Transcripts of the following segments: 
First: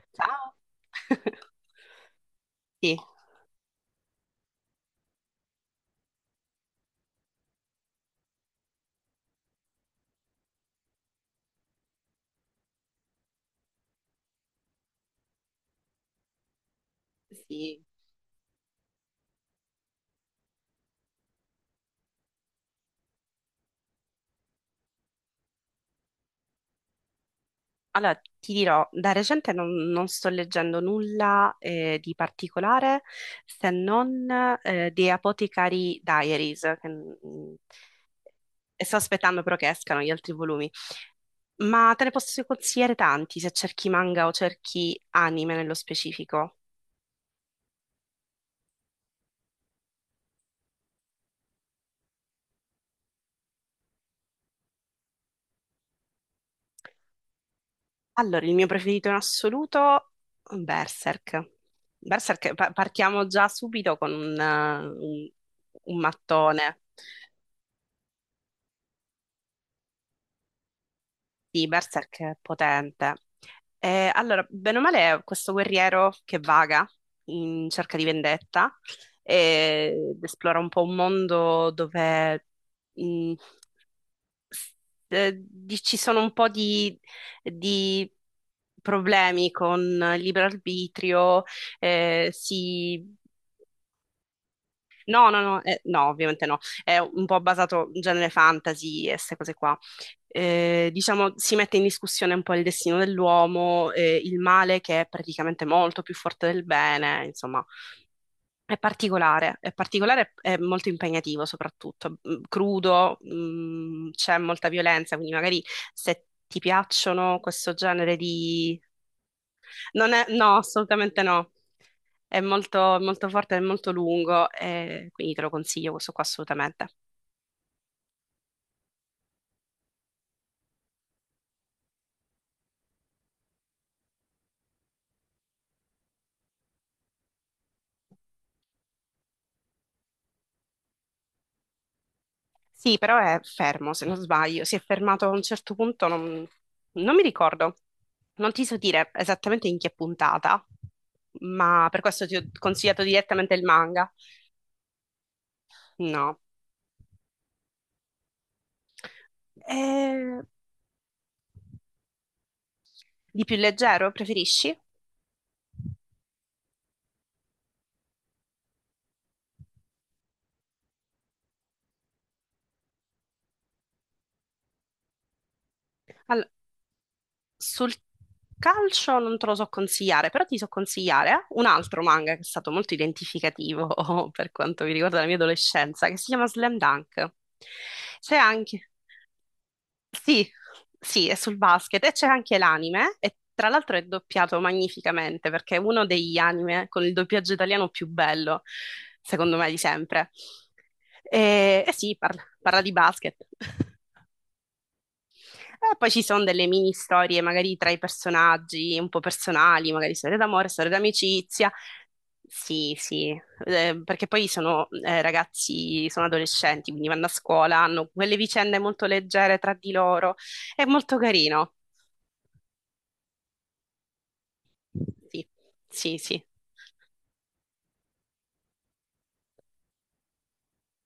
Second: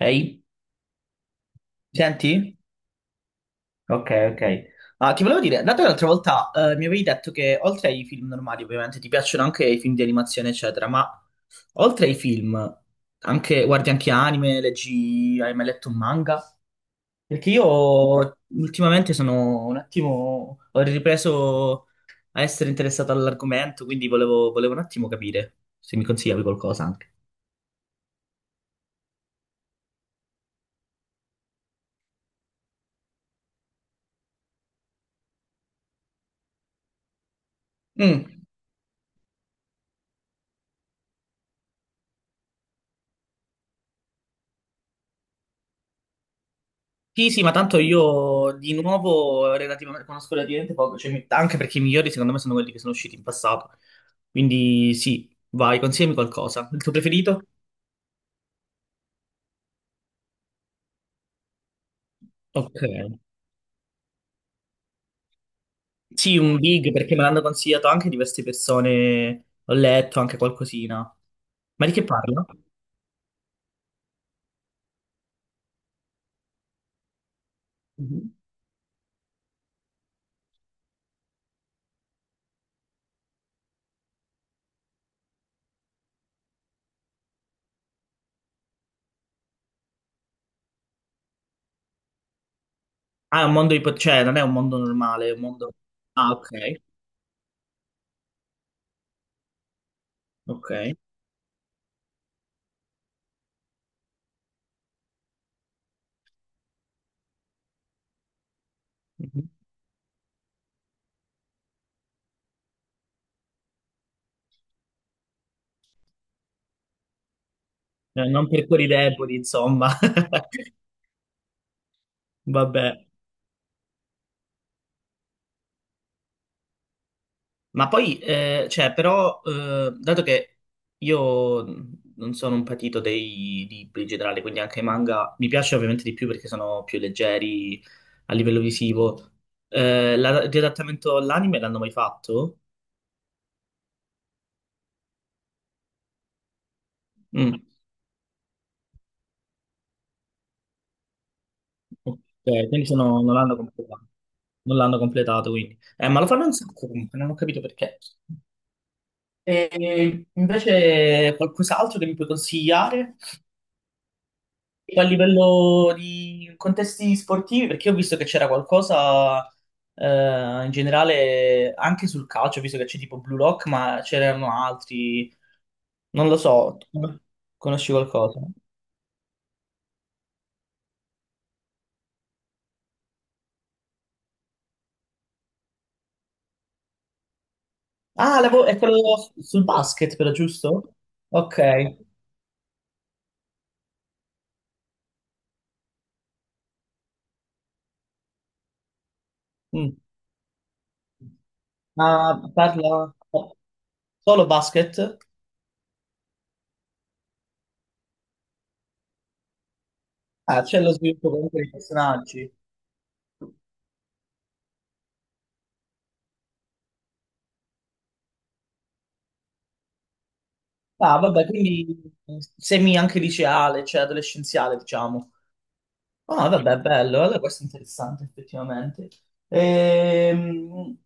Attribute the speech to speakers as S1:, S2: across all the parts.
S1: Ehi,
S2: Ah,
S1: senti?
S2: sì,
S1: Ok, ok. Ah, ti volevo dire, dato che l'altra volta mi avevi detto che oltre ai film normali, ovviamente, ti piacciono anche i film di animazione, eccetera, ma oltre ai film, anche, guardi anche anime, leggi, hai mai letto un manga? Perché
S2: sì.
S1: io ultimamente sono un attimo, ho ripreso a essere interessato all'argomento, quindi volevo un attimo capire se mi consigliavi qualcosa anche.
S2: Allora, ti dirò, da recente non sto leggendo nulla di particolare se non The Apothecary Diaries,
S1: Mm.
S2: e sto aspettando però che escano gli altri volumi. Ma te ne posso consigliare tanti se cerchi manga o cerchi anime nello specifico.
S1: Sì, sì, ma tanto io di nuovo relativamente, conosco relativamente poco, cioè, anche perché i migliori secondo me sono quelli che sono usciti in passato. Quindi sì, vai, consigliami qualcosa. Il tuo preferito?
S2: Allora, il mio preferito in assoluto, Berserk. Berserk, pa-
S1: Ok.
S2: partiamo già subito con un
S1: Sì, un
S2: mattone.
S1: big perché me l'hanno consigliato anche diverse persone, ho letto anche qualcosina.
S2: Sì,
S1: Ma di che
S2: Berserk è
S1: parla?
S2: potente. Allora, bene o male, è questo guerriero che vaga in cerca di
S1: Mhm.
S2: vendetta ed esplora un po' un mondo dove mh, s- ci sono un po' di problemi con il libero arbitrio, eh, si
S1: Ah, è un mondo cioè non è un mondo normale,
S2: No,
S1: è
S2: no,
S1: un
S2: no,
S1: mondo...
S2: no,
S1: Ah,
S2: ovviamente
S1: ok,
S2: no. È un po' basato in genere fantasy e queste cose qua. Eh,
S1: ok.
S2: diciamo, si mette in discussione un po' il destino dell'uomo, il male che è praticamente molto più forte del bene, insomma,
S1: Mhm.
S2: è particolare e molto impegnativo soprattutto, crudo, c'è molta violenza, quindi magari se ti piacciono questo genere
S1: Non per cuori deboli, insomma.
S2: non è, no, assolutamente no. È
S1: Vabbè.
S2: molto, molto forte, è molto lungo, e quindi te lo consiglio questo qua assolutamente.
S1: Ma poi, cioè, però, dato che io non sono un patito dei libri in generale, quindi anche i manga mi piace ovviamente di più perché sono più leggeri a livello visivo. L'adattamento all'anime l'hanno mai fatto?
S2: Sì, però è fermo, se non sbaglio. Si è fermato a un certo punto, non mi
S1: Mm,
S2: ricordo. Non ti so dire esattamente in che puntata, ma per
S1: ok,
S2: questo ti ho
S1: quindi
S2: consigliato
S1: non
S2: direttamente
S1: l'hanno
S2: il
S1: completato.
S2: manga.
S1: Non l'hanno completato, quindi. Ma lo
S2: No.
S1: fanno un sacco comunque, non ho capito perché. E
S2: Eh,
S1: invece qualcos'altro che mi puoi consigliare?
S2: di più leggero, preferisci?
S1: A livello di contesti sportivi, perché ho visto che c'era qualcosa in generale anche sul calcio, ho visto che c'è tipo Blue Lock, ma c'erano altri, non lo
S2: Al-
S1: so, tu conosci
S2: Sul
S1: qualcosa?
S2: calcio non te lo so consigliare, però ti so consigliare un altro manga che è stato molto identificativo per quanto mi riguarda la mia adolescenza, che si chiama Slam Dunk. C'è
S1: Ah, è
S2: anche...
S1: quello sul basket, però,
S2: Sì,
S1: giusto?
S2: sì, è sul
S1: Ok.
S2: basket e c'è anche l'anime e tra l'altro è doppiato magnificamente perché è uno degli anime con il doppiaggio italiano più bello, secondo me, di
S1: Mm.
S2: sempre. E
S1: Ma
S2: sì, parla di
S1: parla
S2: basket.
S1: solo basket?
S2: E poi ci sono delle mini storie, magari tra i personaggi, un po' personali, magari storie
S1: Ah,
S2: d'amore,
S1: c'è
S2: storie
S1: lo sviluppo comunque
S2: d'amicizia.
S1: dei personaggi.
S2: Sì, sì. Perché poi sono ragazzi, sono adolescenti, quindi vanno a scuola, hanno quelle vicende molto leggere tra di loro. È molto
S1: Ah, vabbè,
S2: carino.
S1: quindi semi anche liceale, cioè adolescenziale, diciamo.
S2: Sì, sì, sì.
S1: Ah, vabbè, bello, allora questo è interessante effettivamente. Ehm,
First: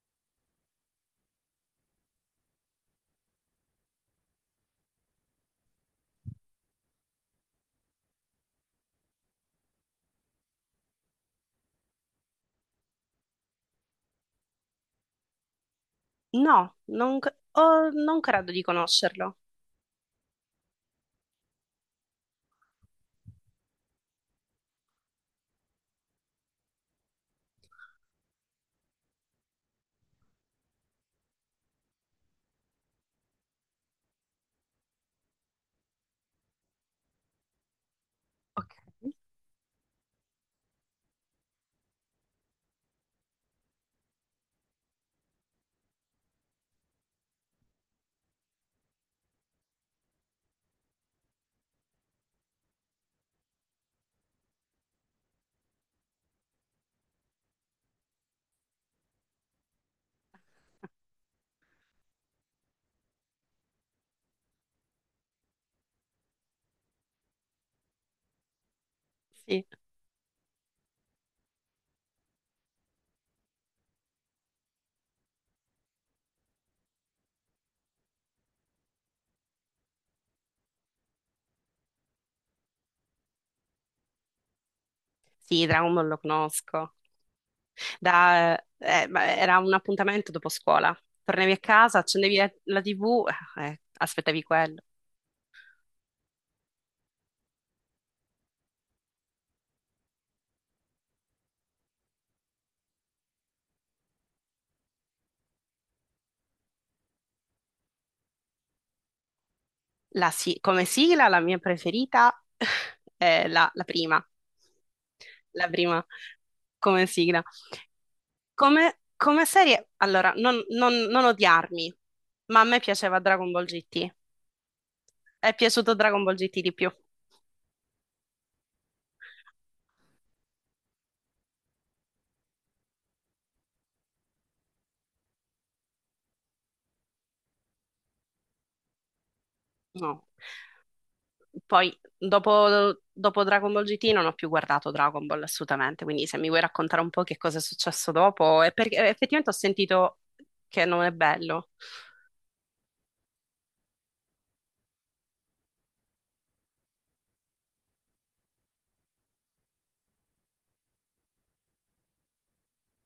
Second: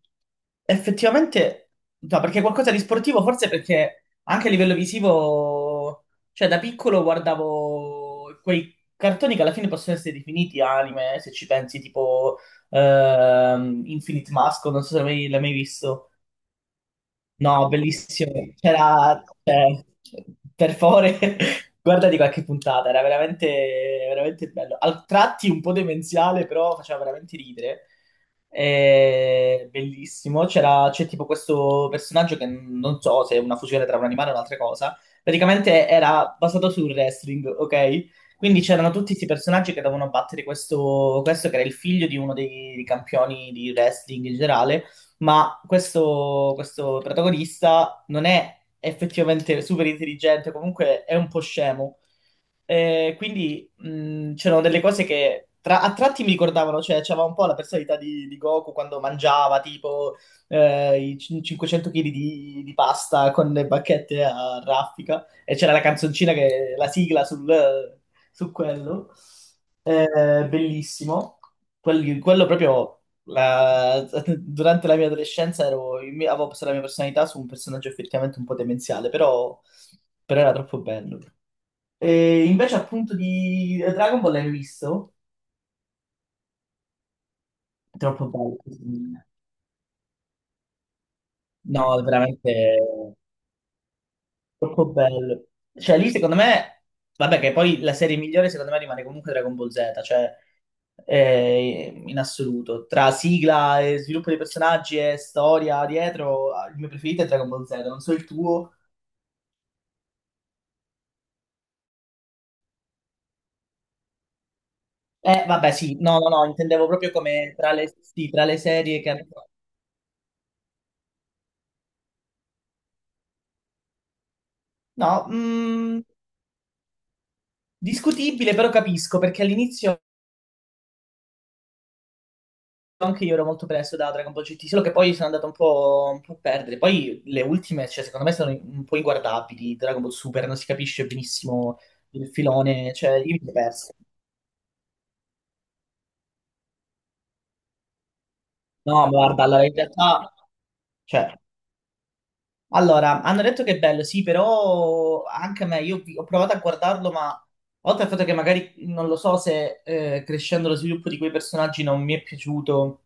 S1: effettivamente, no, perché qualcosa di sportivo, forse perché anche a livello visivo, cioè da piccolo guardavo quei cartoni che alla fine possono essere definiti anime, se ci pensi, tipo Infinite Mask, non so se l'hai mai visto.
S2: No, non, c-
S1: No,
S2: oh, non
S1: bellissimo.
S2: credo di
S1: C'era,
S2: conoscerlo.
S1: cioè, per favore, guardati qualche puntata, era veramente bello. Al tratti un po' demenziale, però faceva veramente ridere. Bellissimo. C'è tipo questo personaggio che non so se è una fusione tra un animale e un'altra cosa. Praticamente era basato sul wrestling, ok? Quindi
S2: Ok.
S1: c'erano tutti questi personaggi che dovevano battere questo che era il figlio di uno dei campioni di wrestling in generale, ma questo protagonista non è effettivamente super intelligente, comunque è un po' scemo. Quindi c'erano delle cose che a tratti mi ricordavano, cioè c'aveva un po' la personalità di Goku quando mangiava tipo i 500 kg di pasta con le bacchette a raffica e c'era la canzoncina che la sigla su quello.
S2: Sì,
S1: Bellissimo. Quello proprio durante la mia adolescenza avevo posto la mia personalità su un personaggio effettivamente un po' demenziale, però, però era troppo bello. E invece appunto di Dragon Ball l'hai visto?
S2: sì, Dragon Ball lo conosco.
S1: Troppo
S2: Da,
S1: bello.
S2: eh, ma era un appuntamento dopo scuola. Tornavi a casa,
S1: No,
S2: accendevi
S1: veramente
S2: la TV, aspettavi quello.
S1: troppo bello. Cioè lì secondo me, vabbè che poi la serie migliore secondo me rimane comunque Dragon Ball Z, cioè in assoluto. Tra sigla e sviluppo dei personaggi e storia dietro, il mio preferito è Dragon Ball Z, non so il tuo.
S2: Come sigla, la mia preferita è la prima.
S1: Eh
S2: La
S1: vabbè sì,
S2: prima
S1: no, no, no, intendevo
S2: come
S1: proprio
S2: sigla.
S1: come tra sì, tra le
S2: Come,
S1: serie che hanno...
S2: come serie, allora, non odiarmi, ma a me piaceva Dragon Ball GT.
S1: No,
S2: È piaciuto
S1: mm,
S2: Dragon Ball GT di più?
S1: discutibile però capisco perché all'inizio... anche io ero molto preso da Dragon Ball GT, solo che poi sono andato un un po' a perdere. Poi le ultime, cioè, secondo me, sono un po' inguardabili. Dragon Ball
S2: No.
S1: Super non si capisce benissimo
S2: Poi,
S1: il filone,
S2: dopo,
S1: cioè, io mi
S2: dopo
S1: sono
S2: Dragon Ball
S1: perso.
S2: GT, non ho più guardato Dragon Ball assolutamente. Quindi, se mi vuoi raccontare un po' che cosa è successo dopo, è perché
S1: No, ma guarda,
S2: effettivamente ho
S1: allora, in
S2: sentito
S1: realtà,
S2: che non è
S1: cioè,
S2: bello.
S1: allora, hanno detto che è bello, sì, però anche a me, io ho provato a guardarlo, ma oltre al fatto che magari non lo so se crescendo lo sviluppo di quei personaggi non mi è piaciuto,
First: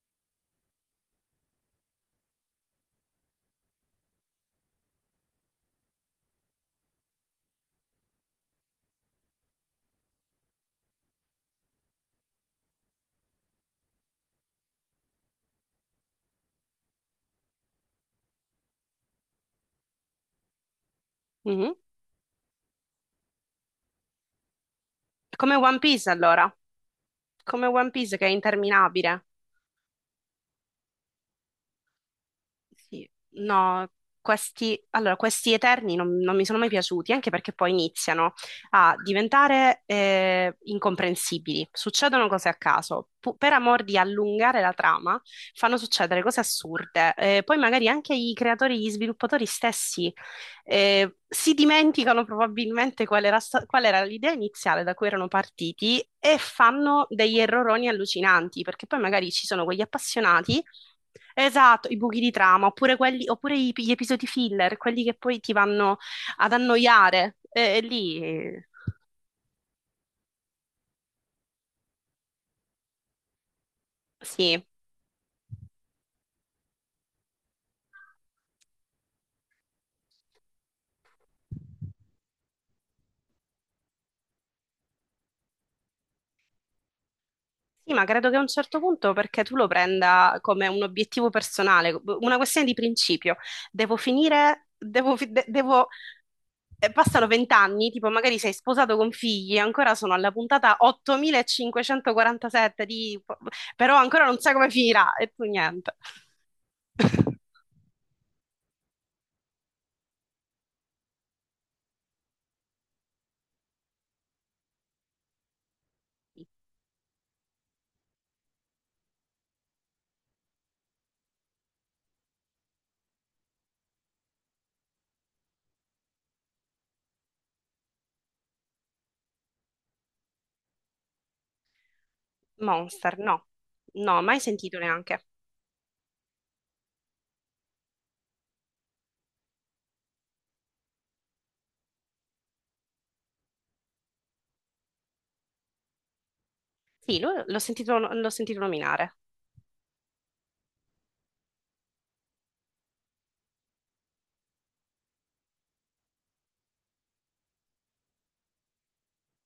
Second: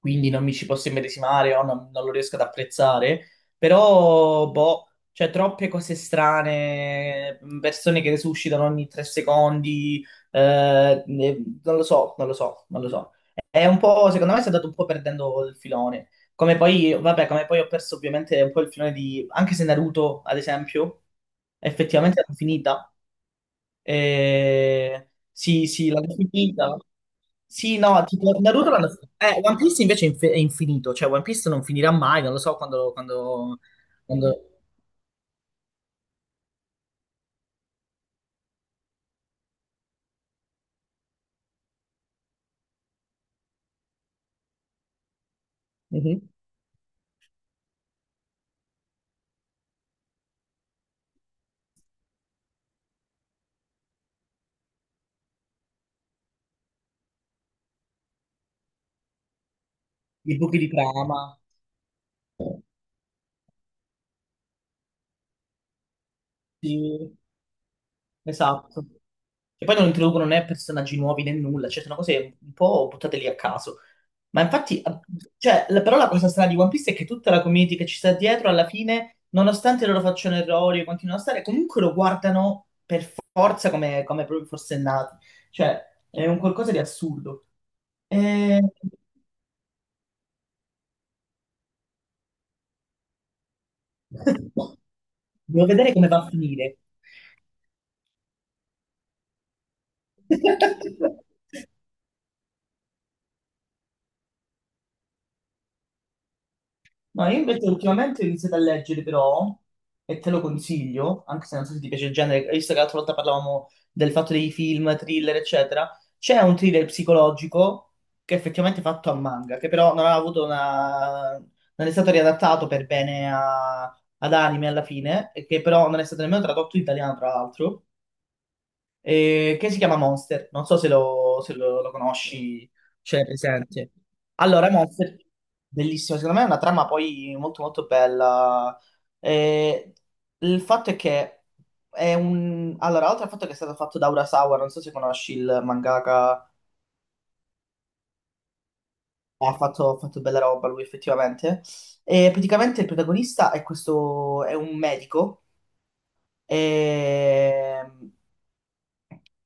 S1: quindi non mi ci posso immedesimare o non lo riesco ad apprezzare, però, boh, c'è troppe cose strane, persone che resuscitano ogni tre secondi, non lo so, non lo so. È un po', secondo me si è andato un po' perdendo il filone. Come poi, vabbè, come poi ho perso ovviamente un po' il filone di... Anche se Naruto, ad esempio,
S2: Mhm.
S1: effettivamente l'ho finita.
S2: Come
S1: Sì,
S2: One
S1: sì,
S2: Piece,
S1: l'hanno
S2: allora.
S1: finita.
S2: Come
S1: Sì,
S2: One
S1: no,
S2: Piece che è
S1: tipo Naruto l'hanno finita.
S2: interminabile.
S1: One Piece invece è è infinito, cioè One Piece non finirà mai, non lo so quando...
S2: Sì,
S1: quando,
S2: no,
S1: quando...
S2: allora, questi Eterni non mi sono mai piaciuti, anche perché poi iniziano a diventare incomprensibili. Succedono cose a caso. Per amor di allungare la trama, fanno succedere
S1: Mhm.
S2: cose assurde. Poi magari anche i creatori, gli sviluppatori stessi si dimenticano probabilmente qual era l'idea iniziale da cui erano partiti e fanno degli erroroni allucinanti, perché poi magari ci sono quegli
S1: I buchi
S2: appassionati.
S1: di trama.
S2: Esatto, i buchi di trama, oppure gli episodi filler, quelli che poi ti vanno ad
S1: Sì.
S2: annoiare. E, e lì eh,
S1: Esatto. E poi non introducono né personaggi nuovi né nulla, cioè sono cose un po' buttate lì a caso. Ma
S2: sì.
S1: infatti, cioè, però la cosa strana di One Piece è che tutta la community che ci sta dietro, alla fine, nonostante loro facciano errori e continuino a stare, comunque lo guardano per forza come, come proprio fosse nati. Cioè, è un qualcosa di assurdo.
S2: Sì, ma credo che a un
S1: E...
S2: certo punto, perché tu lo prenda come un obiettivo personale, una questione di principio. Devo finire, devo, fi- de-
S1: Devo
S2: devo-
S1: vedere come va a finire.
S2: passano 20 anni, tipo magari sei sposato con figli, ancora sono alla puntata 8547 . Però ancora non sai come finirà, e tu niente.
S1: No, io invece ultimamente ho iniziato a leggere però, e te lo consiglio, anche se non so se ti piace il genere, visto che l'altra volta parlavamo del fatto dei film, thriller, eccetera, c'è un thriller psicologico che è effettivamente fatto a manga, che però non ha avuto una... non è stato riadattato per bene ad anime alla fine, e che però non è stato nemmeno tradotto in italiano, tra l'altro che si chiama Monster. Non so se lo, se lo- lo conosci,
S2: Monster,
S1: ce l'hai
S2: no,
S1: presente.
S2: no, mai
S1: Allora,
S2: sentito neanche.
S1: Monster, bellissimo, secondo me è una trama poi molto molto bella. Eh, il fatto è che è un... Allora, oltre al fatto che è stato fatto da Urasawa, non so se conosci il mangaka,
S2: Sì, l'ho sentito nominare.
S1: ha fatto bella roba lui effettivamente. E praticamente il protagonista è è un medico. Ehm,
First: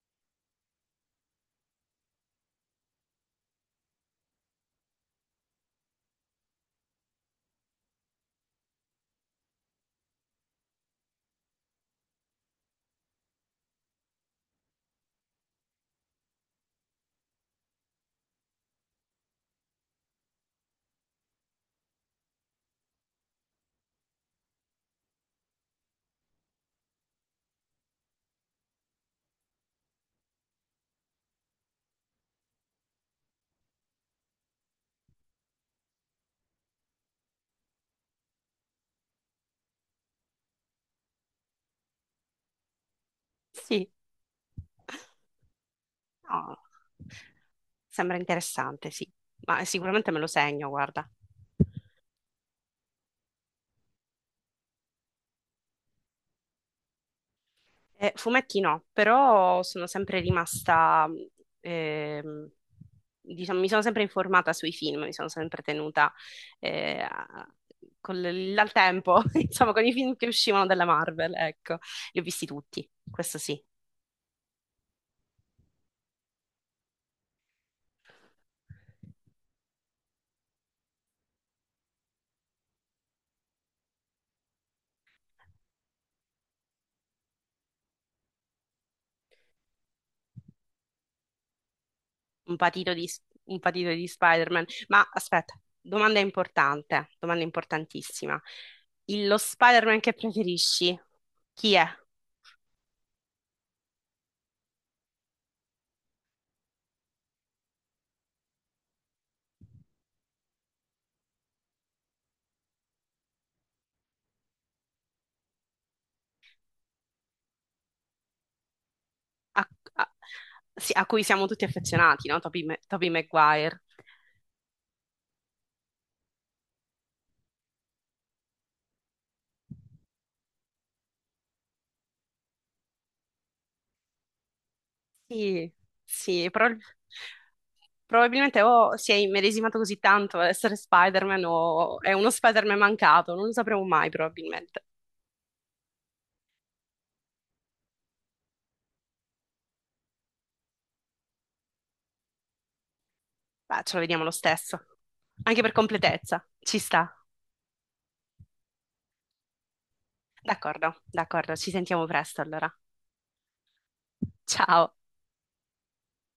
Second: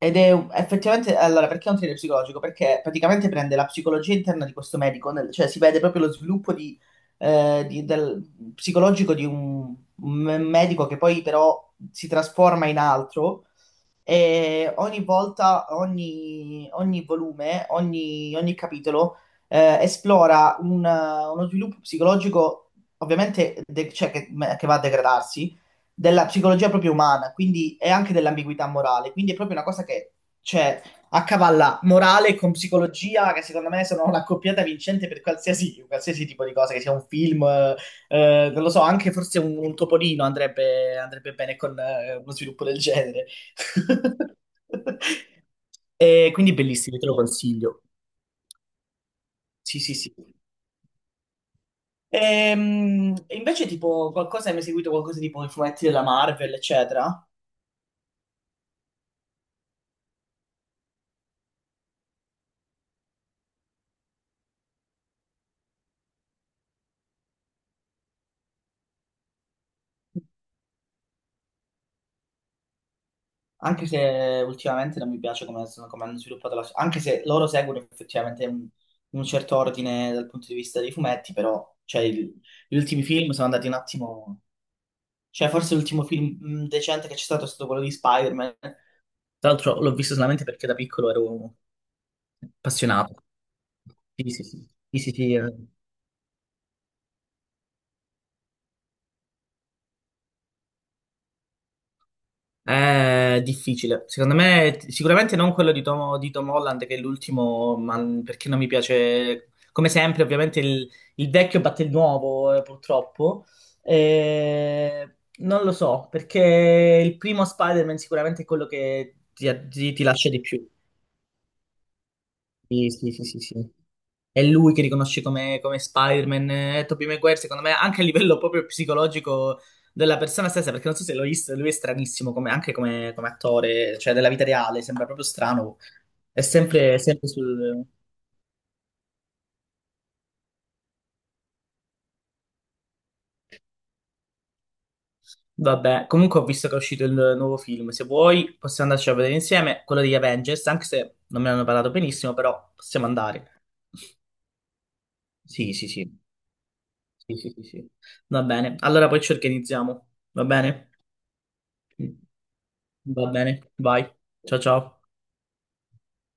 S1: Ed è effettivamente, allora, perché è un thriller psicologico? Perché praticamente prende la psicologia interna di questo medico, cioè si vede proprio lo sviluppo di, eh, di- del- psicologico di un medico che poi però si trasforma in altro e ogni volta, ogni volume, ogni capitolo esplora uno sviluppo psicologico, ovviamente, cioè che va a degradarsi, della psicologia proprio umana, quindi e anche dell'ambiguità morale. Quindi è proprio una cosa che cioè, accavalla morale con psicologia, che secondo me sono una coppiata vincente per qualsiasi, qualsiasi tipo di cosa, che sia un film, non lo so, anche forse un topolino andrebbe bene con uno sviluppo del genere.
S2: Sì,
S1: E quindi
S2: no.
S1: bellissimi, te lo consiglio.
S2: Sembra interessante, sì, ma
S1: Sì, sì,
S2: sicuramente
S1: sì.
S2: me lo segno, guarda.
S1: E, invece, tipo, qualcosa hai mai seguito qualcosa tipo i fumetti della Marvel, eccetera?
S2: Fumetti no, però sono sempre rimasta, ehm, diciamo, mi sono sempre informata sui film, mi sono sempre tenuta eh, a- al tempo, insomma, con i film che uscivano dalla Marvel, ecco, li ho visti tutti, questo sì.
S1: Anche se ultimamente non mi piace come, come hanno sviluppato la. Anche se loro seguono effettivamente un certo ordine dal punto di vista dei fumetti, però cioè, gli ultimi film sono andati un attimo. Cioè, forse l'ultimo film decente che c'è stato è stato quello di Spider-Man. Tra l'altro l'ho visto solamente perché da piccolo ero
S2: un patito di,
S1: appassionato.
S2: un patito di
S1: Sì, sì,
S2: Spider-Man.
S1: sì, sì,
S2: Ma
S1: sì, sì, eh.
S2: aspetta, domanda importante, domanda importantissima. Lo Spider-Man che preferisci, chi è?
S1: È difficile. Secondo me, sicuramente non quello di di Tom Holland, che è l'ultimo, ma perché non mi piace. Come sempre, ovviamente, il vecchio batte il nuovo, purtroppo. Eh, non lo so, perché il primo Spider-Man sicuramente è quello che
S2: a,
S1: ti
S2: a-
S1: lascia di più.
S2: sì, a cui siamo tutti affezionati, no?
S1: Sì,
S2: Tobey
S1: sì, sì, sì, sì.
S2: Maguire.
S1: È lui che riconosce come, come Spider-Man, è Tobey Maguire, secondo me, anche a livello proprio psicologico della persona stessa, perché non so se l'ho visto, lui è stranissimo anche come, come attore, cioè della vita reale, sembra proprio
S2: Sì,
S1: strano. È
S2: sì,
S1: sempre, sempre sul...
S2: probabilmente o si è immedesimato così tanto ad essere Spider-Man o è uno Spider-Man mancato, non lo sapremo mai probabilmente.
S1: Vabbè, comunque ho visto che è uscito il nuovo film, se vuoi possiamo andarci a vedere insieme, quello degli Avengers, anche se non me ne hanno parlato benissimo, però possiamo andare.
S2: Beh, ce lo vediamo lo stesso, anche per
S1: Sì, sì, sì,
S2: completezza, ci sta.
S1: sì, sì, sì, sì. Va bene, allora poi ci organizziamo, va bene?
S2: D'accordo, d'accordo, ci sentiamo presto allora.
S1: Va bene, vai, ciao
S2: Ciao.
S1: ciao.